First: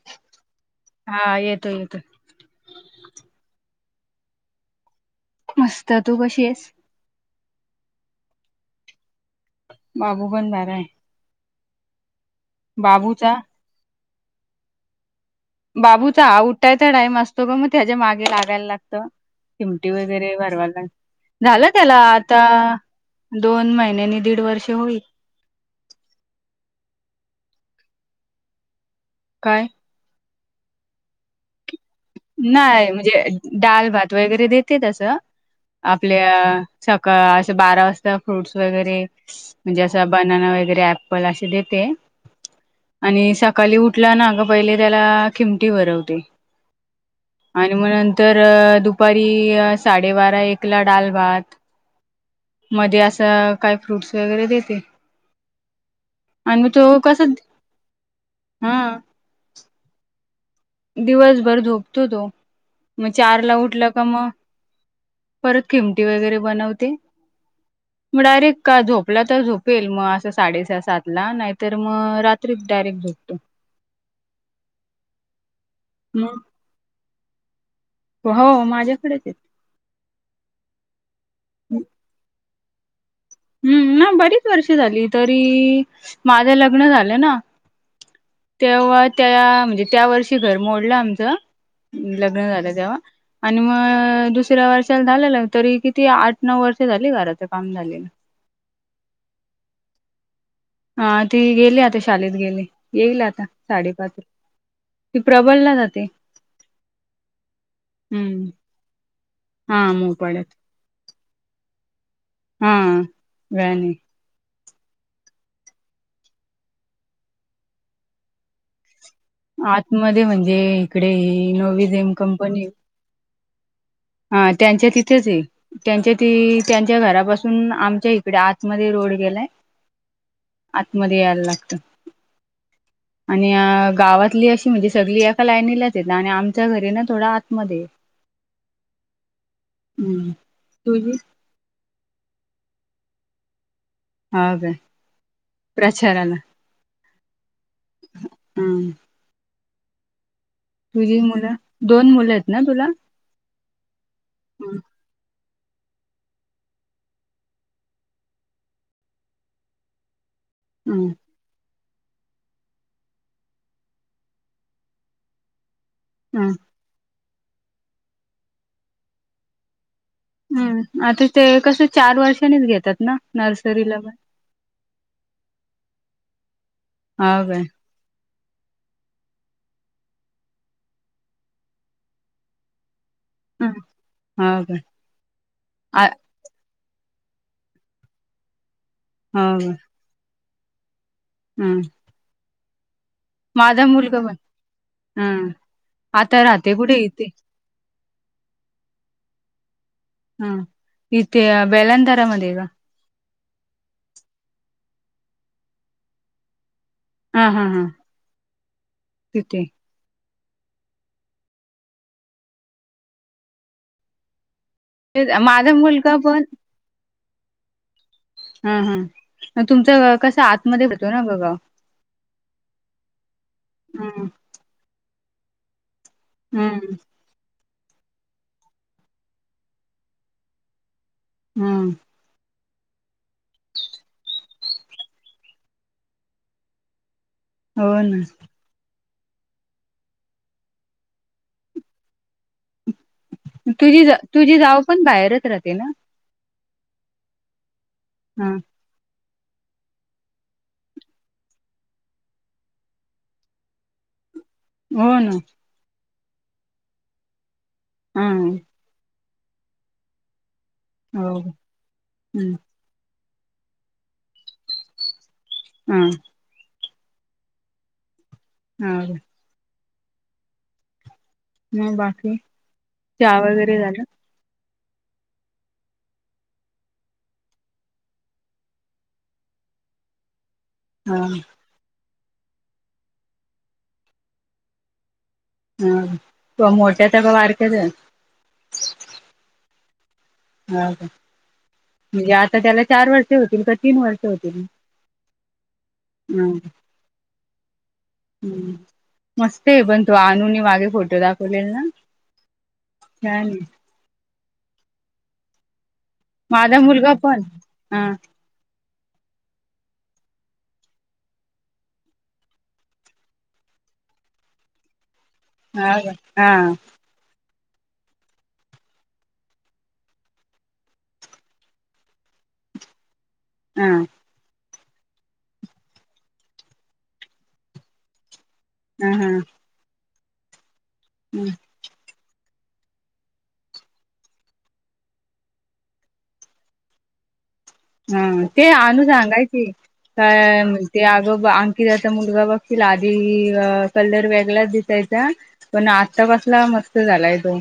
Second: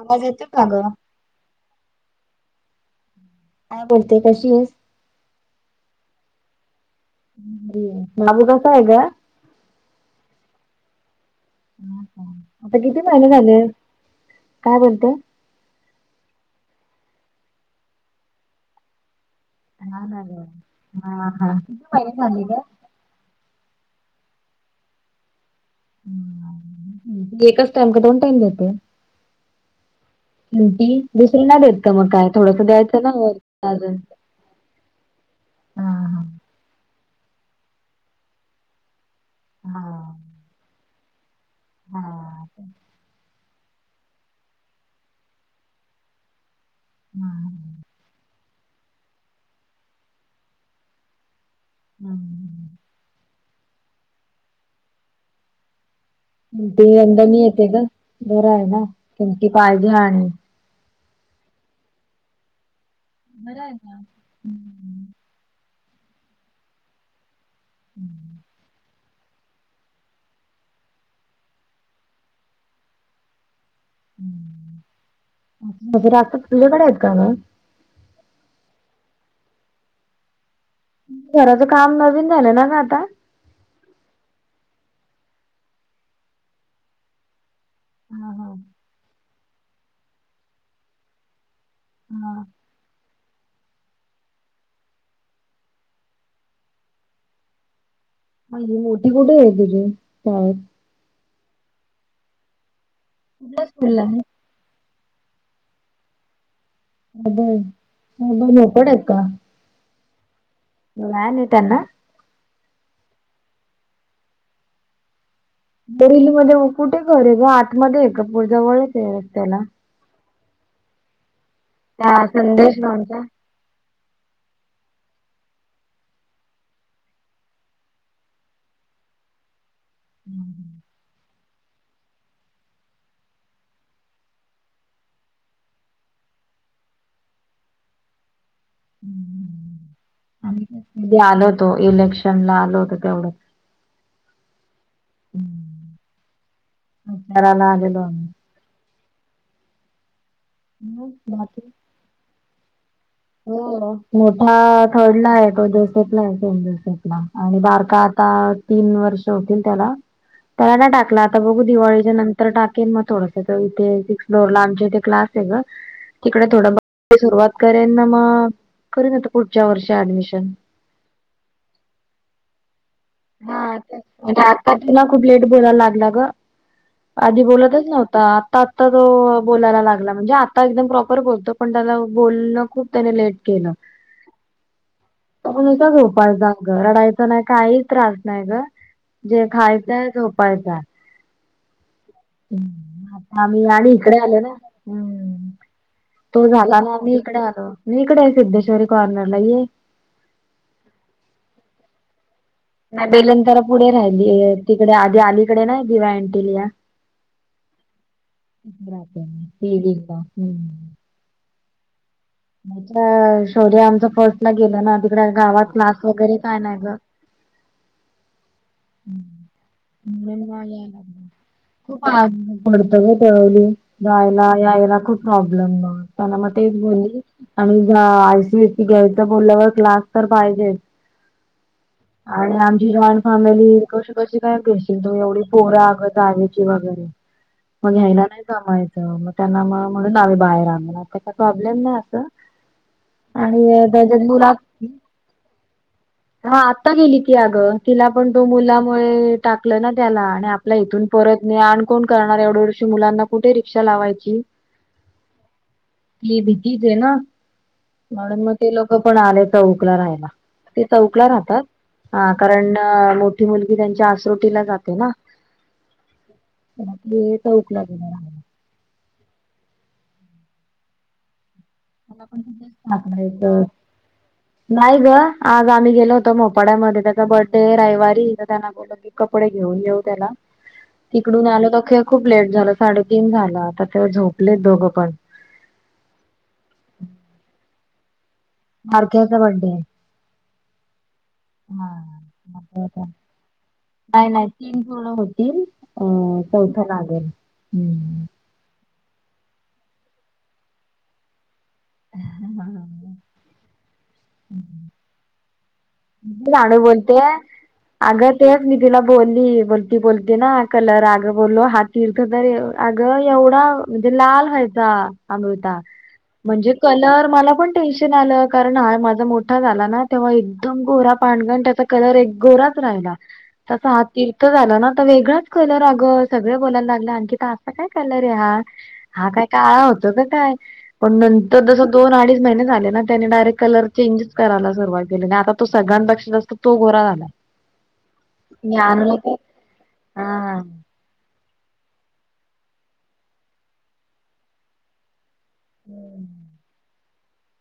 आवाज येतोय का गं? हा. येतोय येतोय. काय बोलते कशी आहेस? मस्त. तू कशी आहेस? बाबू कसा आहे ग? बाबू पण बराय. आता किती महिने बाबूचा झाले? काय बोलते? बाबूचा हा उठायचा टाइम असतो ग, मग त्याच्या मागे लागायला लागतं. गुटी लहान आहे वगैरे ग. भरवाला. हा हा झालं किती त्याला महिने झाले ग? आता- दोन महिन्यांनी दीड वर्ष होईल. एकच टाइम का दोन टाइम देते? काय? गुटी? दुसऱी नाही देत. का मग काय थोडस नाय द्यायचं ना वर म्हणजे डाल अजून भात वगैरे देते तसं आपल्या सकाळ असं बारा वाजता फ्रूटस वगैरे म्हणजे असं बनाना वगैरे ऍप्पल आस देते आणि सकाळी उठला ना पहिले त्याला खिमटी भरवते. हा. आणि म नंतर दुपारी साडेबारा एकला डाल भात. [inaudible] मध्ये असं काय फ्रूट्स वगैरे देते. आणि मग तो ते कस वंदनी येते ग बरं हाय हा ना तुमची काळजी आणि दिवसभर झोपतो तो. मग चार ला बर आहे उठला का? मग परत खिमटी वगैरे बनवते. [inaudible] म डायरेक्ट का झोपला तर झोपेल म असं साडेस सातला नायतर म रात्री डायरेक्ट झोपतो. [unintelligible] तुझ्याकडे आहेत का ग? हो माझ्याकडेच आहेत. घराच काम नवीन झालं ना ग आता? हम्म ना बरीच वर्ष झाली तरी माझं लग्न झालं ना हा हा. तेव्हा त्या म्हणजे त्या वर्षी घर मोडलं आमचं हा. लग्न झालं तेव्हा. आणि म दुसऱ्या वर्षाला झालेलं तरी किती आठ नऊ वर्ष झाली घराचं काम झालेलं. आणि ती मोठी कुठेय तुजी शाळेत? हा ती गेली आता शालेेत गेली येईल आता कुठल्या स्कूलला आहे? साडेपाचला. ती प्रबलला जाते. हम्म [unintelligible] हा मोपड्यात. व्हॅन आहे त्यांना? हा व्हॅन ए. बोरिवली मध्ये म कुठे घर आहे ग आतमध्ये आहे का जवळच आहे रस्त्याला? आत मध्ये म्हणजे इकडे नवी हा संदेश भाऊंच्या हा त्यांच्या तिथेचये. त्यांच्या ती त्यांच्या घरापासून आमच्या इकडे आतमध्ये रोड गेलाय. आतमध्ये याला लागत. [inaudible] आणि गावातली अशी म्हणजे सगळी एका लाईनीलाच येत आणि आमच्या घरी ना थोडा आतमध्येय. हम्. मी आलो होतो इलेक्शनला आल होत तेवढंच. हा काय प्रचाराला? तराला आलेलो. हम्म. मग तुझी मुलं बाकी? दोन मुलं आहेत ना तुला? हो मोठा हम्म, थर्ड ला आहे तो दु [inaudible] आणि बारका आता तीन वर्ष होतील त्याला. त्याला नाय हम्म, टाकला आता बघू दिवाळीच्या नंतर टाकेन मग थोडस तर इथे सिक्स फ्लोअर ला आमच्या इथे क्लास आहे ग. तिकडे हम्म, थोडं सुरुवात करेन ना मग करन आता पुढच्या वर्षी ऍडमिशन ह आता ते कसं चार वर्षानीच घेतात ना हा नर्सरीला पण म्हणजे आता त ना खूप लेट बोलायला लागला ग हा आधी काय बोलतच नव्हता आता आता तो बोलायला लागला म्हणजे आता एकदम प्रॉपर बोलतो पण त्याला बोलणं खूप त्याने लेट हम्म, हा काय तो नुसता आ झोपायला जाई रडायचं नाही काही त्रास नाही ग हा जे काय खायचंय झोपायचा हम्म हम् आम्ही माझा आणि इकडे मुलगा पण आलो ना् हम्म आता तो राहते झाला मग कुठे आम्ही इथे इकडे आलो मी इकडे आहे सिद्धेश्वरी कॉर्नरला ये हा तिथे बेलांदरा मध्ये का? नाही बेलेंदरा पुढे राहिली तिकडे आधी अलीकडे नाही दिवा अँटीलिया हा हा हा तिथे [unintelligible] शोर्या आमच फर्स्ट ला गेला ना तेच तिकडे माझा गावात क्लास मुलगा वगैरे पण काय नाही ग हा हा मग तुमचं कस म्हणून मग आतमध्ये यायला होतो ना लागलं. ग गा खूप आत पडतं गळवली हम्म, जायला यायला खूप प्रॉब्लेम ना मग तेच हम्म, बोलली आणि आय सी एसी सी घ्यायच बोलल्यावर क्लास तर पाहिजेच हम्म आणि आमची जॉईंट फॅमिली कशी कशी काय करशील तु एवढी पोरं आग आगची वगैरे हो मग ना घ्यायला नाही जमायचं मग त्यांना मग म्हणून आम्ही बाहेर आणलं, ना ते काय प्रॉब्लेम नाही असं आणि तुझी त्याच्यात जाव मुला तुझी जाव पण बाहेरच राहते ना? हा आता गेली ती अग तिला पण तो हा मुला टाकलं ना त्याला आणि आपल्या इथून परत ने आण कोण करणार एवढी एवढीश्या मुलांना कुठे रिक्षा लावायची? हो ना ती भीतीच आहे ना हा म्हणून मग ते लोक पण आले चौकला राहायला ते चौकला हो राहतात हम्म. कारण मोठी मुलगी त्यांच्या आसरोटीला जाते ना हम् रात्री चौकला घेणार आहे [unintelligible] मग मला बाकी पण चहा तिथेच वगैरे झालं [unintelligible] नाही ग आज आम्ही गेलो होतो मोपाड्यामध्ये त्याचा बड्डे आहे रविवारी तर त्यांना कपडे घेऊन येऊ त्याला हा तिकडून आलं तर खे खूप लेट झालं साडेतीन झालं आता ते झोपलेत दोघं पण ह मोठे च का बारक्याच? बारक्याचा बड्डे आहे हो का म्हणजे आता त्याला चार हा वर्ष होतील क नाही नाही तीन पूर्ण होतील अ हा चौथं लागेल हम् हम् मस्त आहे पण तो आणुने मागे फोटो दाखवलेले ना छान आहे [unintelligible] मी लाडो माझा मुलगा बोलतेय पण हा अग तेच मी तिला बोलली, बोलती बोलती ना कलर अगं बोललो हा तीर्थ तर अग एवढा म्हणजे लाल व्हायचा अमृता हा का. हा म्हणजे कलर मला पण टेन्शन आलं कारण हा माझा मोठा झाला ना तेव्हा ए एकदम गोरा पाण ग नं त्याचा कलर एक गोराच राहिला तसां हा ती ठा झाला ना त वेगंच कलर अगं सगले बोलायला लागले अंकिता असां काय कलर ये हा हा काय काळा होतो का काय पण हा नंतर जस दोन अडीच महिने झाले ना त्याने डायरेक्ट कलर चेंजच कराला सुरवात केली नं आता तो सगळ्यापेक्षा जास्त तो गोरा झालाय. हा ते अनू सांगायची हा. कायं ते अगं अंकिताचा मुलगा बघशील आधी अ कलर वेगलाच दिसायचा पण आता कसला मस्त झालाय तो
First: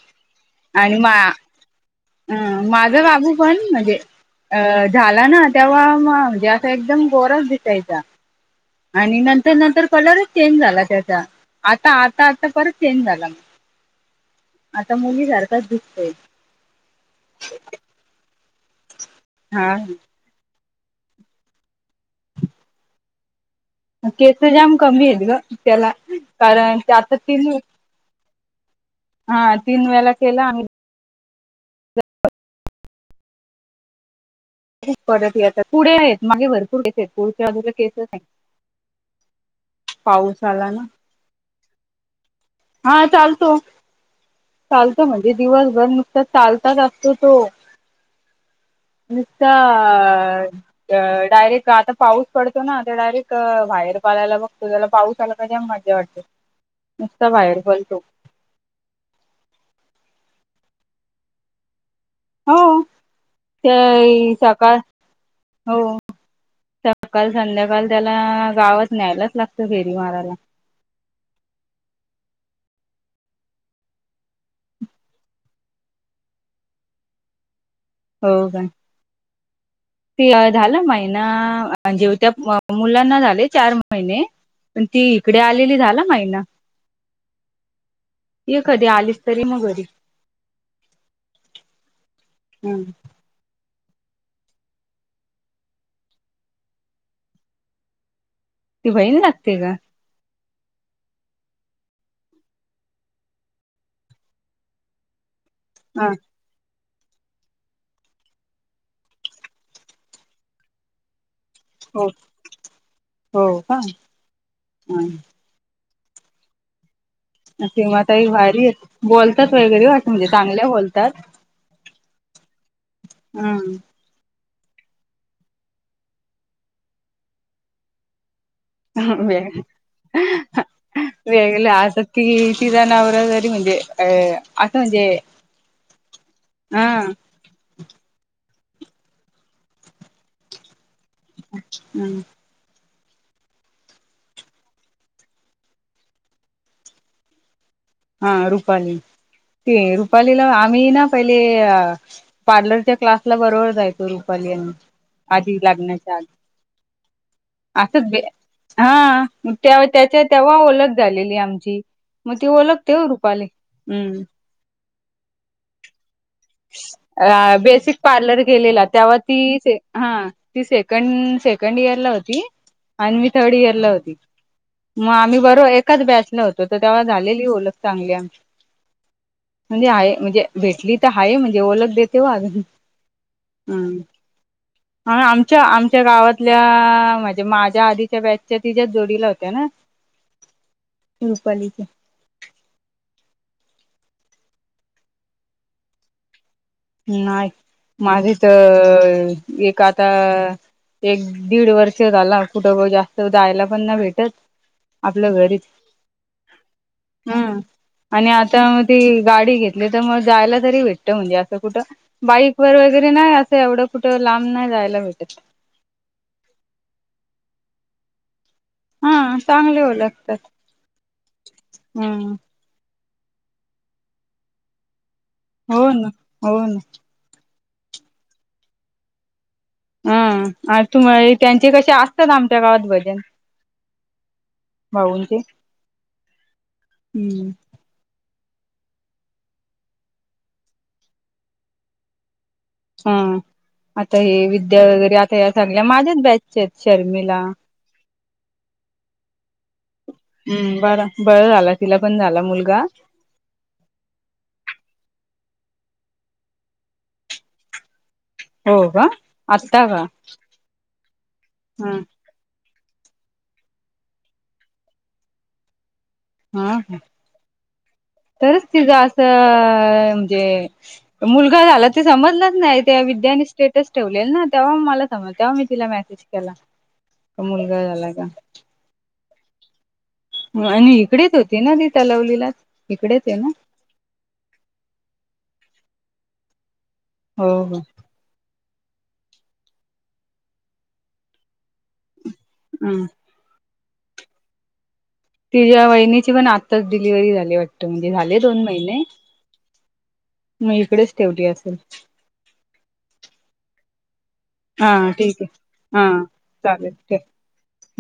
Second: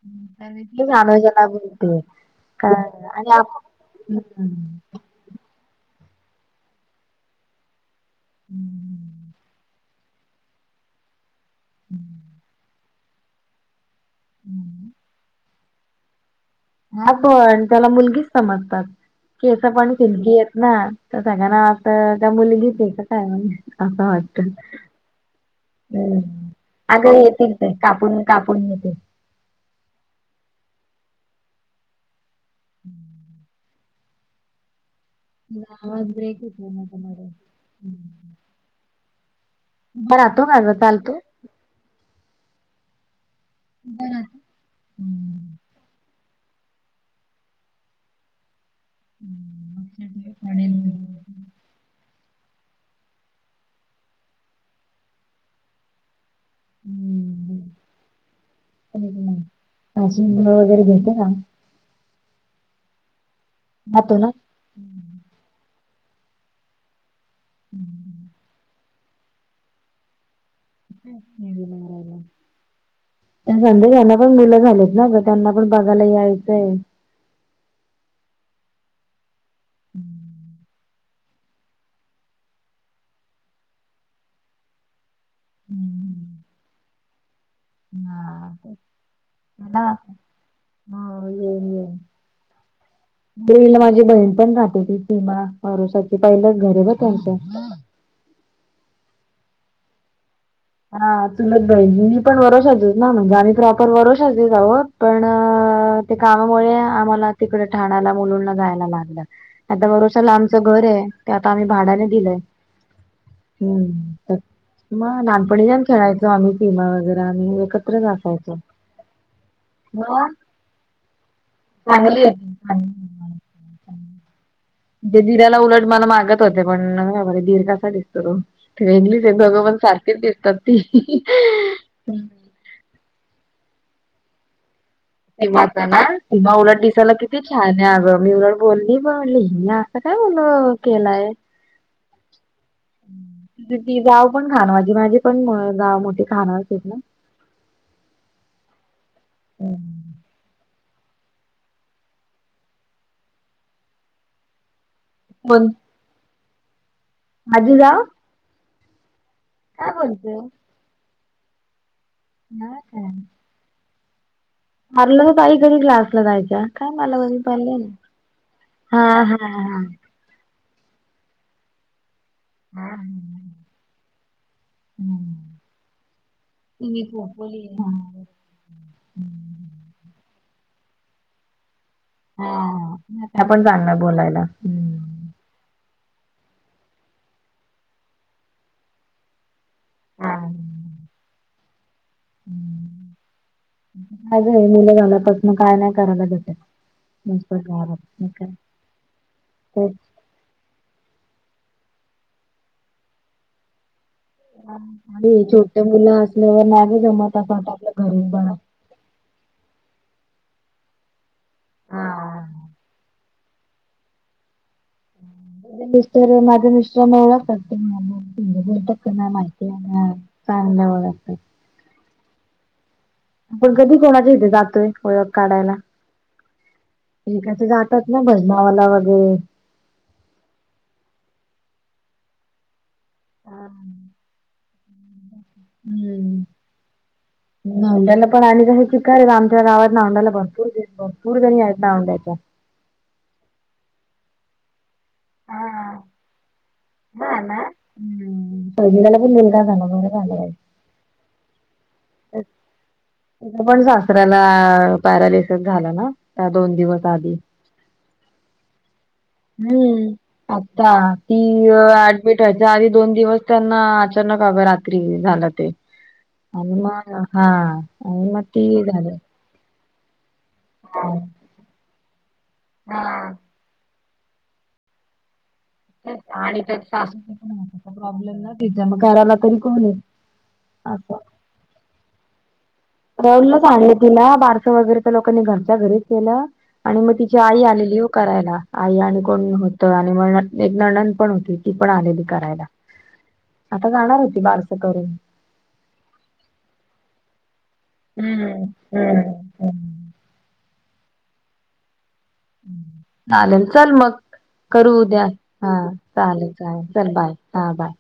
[unintelligible] बोलतोय. अ माझा बाबू पण म्हणजे हम्म. अ झाला ना तेव्हा म म्हणजे असा एकदम गोराच दिसायचा. हम्म आणि नंतर नंतर कलरच चेंज झाला त्याचा आता आता आता परत चेंज झाला. हम्म आता मुली सारखाच दिसतोय. हा पण त्याला मुलगीच समजतात केस हा पण सिल्की येत ना. त सगळ्यांना वाटतं आता मुलीच ये की काय म्हणून असं वाटत केस जाम कमी आहेत ग त्याला कारण [inaudible] अगं आता तीन येतील ते कापून कापून येतील. हा तीन वेला केला आम्ही [inaudible] खूप परत येतात तुझा पुढे आवाज आहेत ब्रेक मागे होतोय भरपूर केस मध्ये येत मध्ये पुढच्या बाजूला केस हम्म. नाय. उभा राहतो कायं आला गं ना चालतो. हा चालतो. उभा राहतो. चालतो म्हणजे हम्म दिवसभर नुसता चालताच असतो तो. नुसता हम्म, लक्ष ठेव अ पडेल अ वगैरे. डायरेक्ट आता पाऊस पडतो ना ते डायरेक्ट बाहेर पलायला बघतो त्याला पाऊस आला का जाम मज्जा वाटते. नुसता बाहेर पलतो. हम्म [unintelligible] वगैरे देतो का? हा त राहतो ना. ई सकाळ हम्म. हो सक सकाल संध्याकाल त्याला हम्म. गावात न्यायलाच लागतं फेरी माराला. फेरी मारायला ते नंदुबायला पण मुलं झालीत ना त्यांना पण बघाला यायचंय. हो काय. ते झाला महिना जेव त्या‌ मुलांना झाले चार महिने पण ती इकडे आलेली झाला हम्म. माहिना. हा. य तेच कधी आलीस तरी म ना. घरी हा, येईन येईन. हम्म [inaudible] माझी बहीण पण राहते तिते ना वरोषाची पहिलं घर ये बघ त्यांचा ती बहीण लागते का? हा चुलत बहीण मी पण वरोषाचीच‌ ना म्हणजे आम्ही प्रॉपर वरोषाचीच आहोत पण हा ते का त्यामुळे आम्हाला तिकडे ठाण्याला मुलुनला जायला लागलं नाही तर वरोषाला आमचं घर आहे ते आता आम्ही भाड्याने हो दिलंय हो का हम्म मग पण गेम खेळायचो आम्ही सीमा वगैरे आम्ही किंवा एकत्रच ताई असायचो. भारी बोलतात वगैरे वा म्हणजे मग चांगल्या बोलतात चांगली आहे ती ताई हम्म ते धरा्याला उलट मला मागत होते पणबर आहे धीर कसा दिसतो तो. वेगलीच आहे दोघं पण सारखीच दिसतात ती सिरा नवररारी म्हणजे अ आता म्हणजे. तेवता ना ते्हा उलट दिसायला हा कि ी छान आहे अगं मी उड बोलली बणलीि असं कायल केलाय. अच्म्. ती जााव पण खाण माजी माझी पण जाव मोठीे खाणारेत ना. हा रुपाली ना ते रुपालीला. मी ना पहिले पार्लरच्या क्लासला बरोबर जायचो रुपाली यांनी. आधी पण लग्नाच्या आधी [inaudible] माझी जाव असच हा काय त्याच्या बोलते तेव्हा ओळख झालेली आमची मग ती नाही ओळख ठेव रूपाली हम्म [inaudible] मारलं तर पाई कधी ग्लास ला जायच्या काय मला कधी पा बेसिक पार्लर गेलेला. तेव्हा तीच हा हा. ती सेकड सेकंड इयर ला होती हा हा आणि मी थर्ड इयर ला होती. मग आम्ही बरोबर एकाच बॅचला होतो तर तेव्हा मी झालेली ओलख चांगली झोपवली आमची. म्हणजे आहे म्हणजे भेटली तर आहे म्हणजे ओळख द तेव आहे हा त्या पण चांगलं हम बोलायला हम्म. आम अच् आमच्या गावातल्या म्हणजे माझ्या आधीच्या बॅचच्या तिच्या जोडीला होत्या ना हा. रूपालीचे. नाहीय मुलं झाला तस मग काय नाही करायला ज नाही माझे तर एक तेच आता. एक दीड वर्ष झाला कुठं बा जास्त जा जायला पण ना भेटत. आपलं अरे घरीच छोट्या मुलं असल्यावर नाहीगे जमत अस हम्म. आपल्या घरी आणि बा आता मग ती गाडी घेतली तर मग जायला तरी भेटत म्हणजे. कुठं बाईक वर वगैरे नाही असं एवढं कुठं लांब नाही जायला भेटत. म मिस्र माझ मिश्र मळ करत. हा माहिती चांगले ओळखतात. चांळ. हम्म. आपण कधी कोणाच्या इथे जातोय ओळख काढायला. हो ना हो क जातात ना भजमावाला वगैरे. हम आणि तुम त्यांचे कसे असतात आमच्या गावात भजन. भाऊंचे. हम्म. हम्म. नांड्याला पण आणि कस शिक आमच्या गावात ना आंड्याला भरपूर भरपूर गणी आहेत नांड्याच्या. हा आता हे विद्या वगैरे आता या सगल्या हा माझ्याच बॅचचे आहेत. हा शर्मिला ना ह्. सजलेला पण का तर पा हम्म बर बर झाला तिला पण झाला मुलगा तिच्या पण सासऱ्याला पॅरालिसिस झाला ना? त्या दोन दिवस आधी. हो का आत्ता का हम्म. आत्ता ती- ह भेटवायच्या आधी दोन दिवस त्यांना अचानक अग रात्री झालं ते. हा. आणि ह. मग हा आणि मग तरीच ती तिच झालं. असं म्हणजे मुलग- - गा झाला ते समजलंच नाही. त्या हा विद्याने स्टेटस ठेवले ना तेव्हा म मला - समजलं. तेव्हा मग मी तिला मेसेज केला आणि त्यात की मुलगा झाला का? म करायला कोण कोण आहे? आणि असं. इकडेच होती ना ति तलवलीला. [unintelligible] तिला बारसं वगैरे त्या लोकांनी घरच्या घरीच केलं आणि मग? तिची आई आलेली हो- - ती करायला. आई आणि कोण होत आणि म एक नणद पण होती. ती पण आलेली करायला. हम्. आता जाणार ए ती बारसं करून. तिच्या वहिनीची पण आत्ताच डिलिव्हरी झाली वाटत, म्हणजे झाले हम्म दोन महिने. हम्म हम्म. मग इकडेच ठेवली असेल. चालेल. चल मग. हा करू उद्या. ठीक आहे हा. चालेल चालेल. चल बाय हा बाय.